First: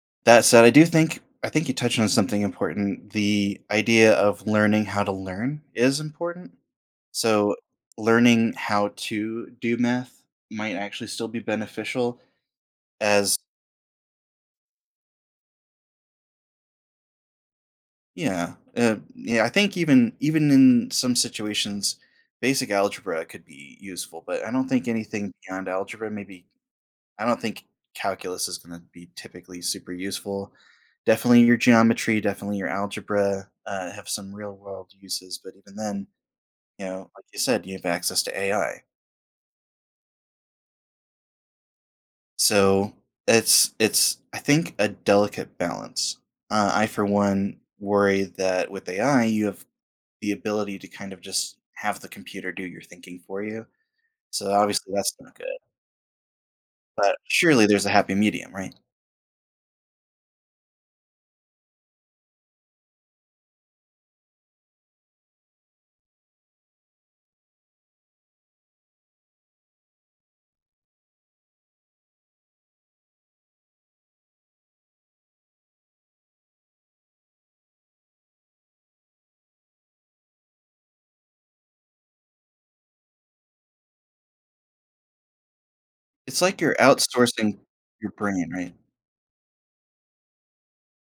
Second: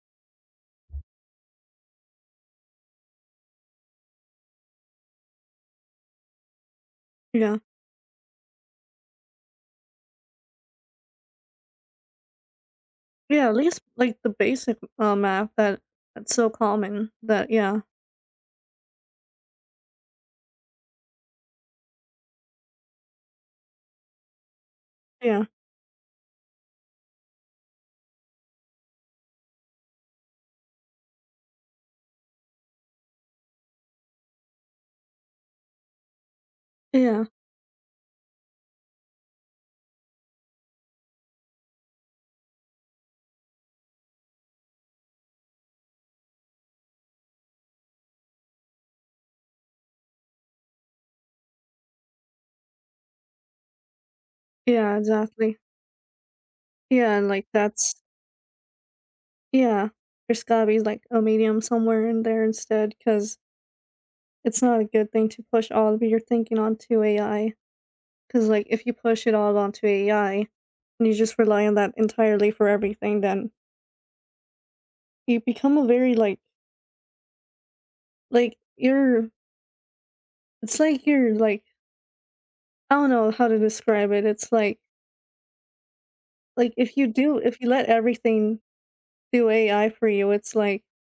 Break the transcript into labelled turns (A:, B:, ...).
A: That said, I do think I think you touched on something important. The idea of learning how to learn is important, so
B: Yeah.
A: learning how to do math might actually still be beneficial, as
B: Yeah, at least like the basic, uh, math that is so common that yeah.
A: Yeah, uh, yeah, I think even even in some situations, basic algebra could be useful, but I don't think anything
B: Yeah.
A: beyond algebra, maybe I don't think calculus is gonna be typically super useful. Definitely your geometry, definitely your algebra, uh, have some real world uses, but even then, you know,
B: Yeah.
A: like you said, you have access to AI. So, it's it's I think, a delicate balance. Uh, I for one worry that with AI you have the ability to kind of just have the computer do your thinking for you, so obviously
B: Yeah,
A: that's not good.
B: exactly. Yeah,
A: But
B: and like
A: surely there's a
B: that's
A: happy medium, right?
B: Yeah, there's gotta be like a medium somewhere in there instead 'cause it's not a good thing to push all of your thinking onto AI 'cause like if you push it all onto AI and you just rely on that entirely for everything then you become a very like like, you're It's like you're like I don't know how to describe it, it's like
A: It's like
B: like
A: you're
B: if you do
A: outsourcing
B: if you let
A: your brain,
B: everything
A: right?
B: do AI for you, it's like